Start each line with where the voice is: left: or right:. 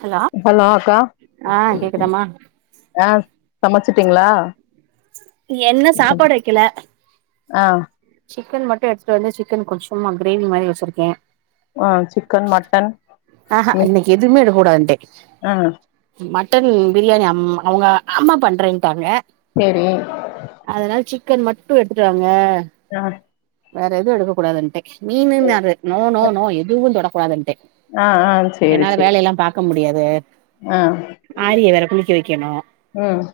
right: hello ஆ கேக்குதாமா
left: ஆ சமச்சிட்டீங்களா
right: என்ன சாப்பாடு வெக்கில
left: ஆ
right: சிக்கன் மட்டு எடுத்துட்டு வந்து சிக்கன் கொஞ்சமா கிரேவி மாரி வச்சிருக்கே
left: ஆ சிக்கன் மட்டன்
right: ஆ ஹ
left: மீன்
right: இன்னைக்கு எதுவுமே எடுக்க கூடாதுண்டே
left: ஆ
right: மட் டன் பிரியாணி அம் அவங்க அம்மா பண்றேன்ட்டாங்க
left: செரி
right: க்கன் மட்டு எடுத்துட்டு வாங்க
left: அ
right: வேற எது எடுக்க கூடாதுன்ட்டே மீனுன்னாறு நோ நோ நோ எதுவு தொட கூடாதுன்னுட்டே
left: ஆஹ் ஆஹ் சேரி சேரி
right: க முடியாது
left: ஆ
right: ஆரிய வேற குளிக்க வெக்கணு
left: ம்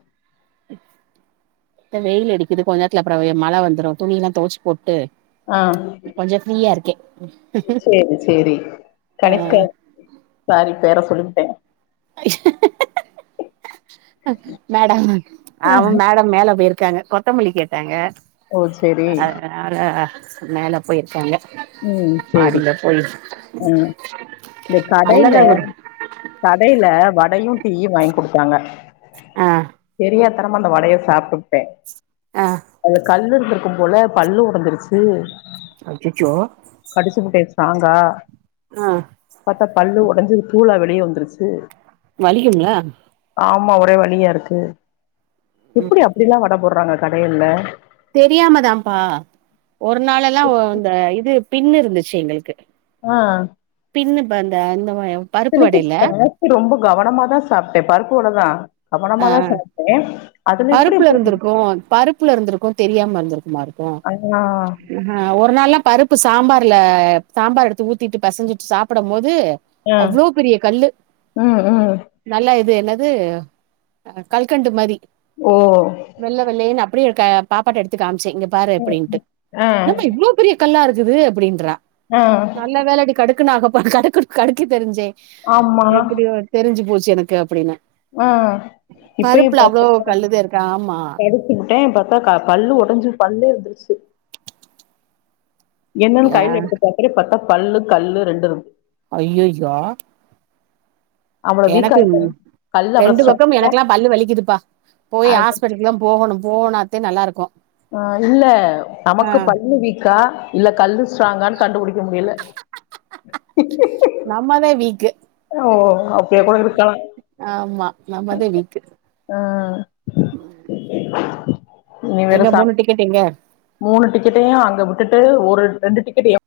right: இப்ப வெயில் அடிக்குது கொஞ்ச நேர்த்துல அப்பற மழ வந்துரு துணியெல்லா தொவைச்சு போட் டு
left: ஆ
right: கொஞ்ச ஃபிரீயா இருக்கே
left: சேரி சேரி
right: ஆ
left: கனிஷ்கா சாரி பேர சொல்லி ட்டே
right: அ மேடம் அவ மேட மேல போயி இரு க்காங்க கொத்தமல்லி கேட்டாங்க
left: ஓ சேரி
right: [unintelligible] மேல போயிருக்காங்க
left: உம் சேரி
right: மாடில போய்
left: ஆ இந்த கடையில
right: நல்லதா ஒரு
left: கடையில வடையு டீயு வாங்கி குடுத்தாங்க
right: ஆஹ்
left: தரமா அந்த வடைய சாப்ட்புட்டே
right: ஆ
left: அதுல கல்லு இருக்கு போல பல்லு உடஞ்சிருச்சு
right: அச்சச்சோ
left: தாங்கா
right: ஆ
left: பாத்தா பல்லு ஒடஞ்சு தூளா வி அப்டியே வந்துருச்சு
right: வலிக்குங்ளா
left: ஆமா ஒரே வலியா இருக்கு எப்டி அப்டிலா வட போடறாங்க கடையில்ல
right: தெரியாமதாம்ப்பா ஒரு நாளெலா அந்த இது பின் இருந்துச்சு எங்களுக்கு
left: ஆ
right: பின்னு ப்ப அந்த அந்த
left: எனக்கு சார்ஜ் ரொம்ப கவனமாதா சாப்ட்டே பருப்பு வடதா
right: ஆ
left: கவனமாதா சாப்ட்டே அதுல எப்டி
right: பருப்புல
left: இப்டி
right: இருந்துருக்கு பருப்புல இருந்துருக்கு தெரியாம இருந்திருக்குமா இருக்கு
left: ஆ
right: அ ஒரு நாள்னா பருப்பு சாம்பார் ல சாம்பார் எடுத்து ஊத்திட்டு பெசஞ்சிட்டு சாப்படம் போது
left: ஆ
right: அவ்ளோ பெரிய கல்லு
left: ம் ம்
right: நல்லா இது எல்ல து கல்கண்டு மாரி
left: ஓ
right: வெள்ள வெள்ளயேனு அப் அப்டியே இருக்க பாப்பாட்ட எடுத்து காம் ச்ச இங்க பாரு அப்டின்ட்டு
left: ஆ
right: என்னம்மா இவ்ளோ பெரிய கல்லா இருக்குது அப்படின்றா
left: ஆ
right: நல்ல வேளடி கடு க்கு நா அப்ப கடுக் கடுக்க தெரிஞ்சே
left: ஆமா
right: எப்டியோ தெரிஞ்சு போச் சு எனக்கு அப்டின்ன
left: ஆ இப்பயு பாத் [inaudible]
right: கல்லுதா இருக்கு ஆமா
left: கடிச்சு புட்டே பாத்தா க பல்லு ஒடஞ்சு பல்லே வந்துருச் சு என்னன்
right: ஆ
left: கைல எடுத்து பாக்குறே பத்தா பல்லு கல்லு ரெண்டு இருந்து
right: ஐய்யயோ
left: அவள வீக்கா
right: எனக்கு
left: இருக்க கல்லு அவள
right: ரெண்டு பக்கமு
left: ஸ்ட்ராங்கா
right: எனக்கெலா பல்லு வலிக்குதுப்பா போய்
left: அது
right: ஹாஸ்பிட்டலுக்லா போகணு போனாத்தே நல்லாருக்கு
left: ஆ இல்ல நமக்கு பல்லு வீக்கா இல்ல கல்லு ஸ்ட்ராங்கான் கண்டுபுடி
right: நம்மதே வீக்கு
left: ஓ அப்டியா கூட இருக்கலா
right: ஆமா நம்மதா வீக்கு
left: ஆ நீ
right: எங்க மூணு டிக்கெட் எங்க
left: க்கெட்டையு அங்க விட்டுட்டு ஒரு ரெண்டு டிக்கெட்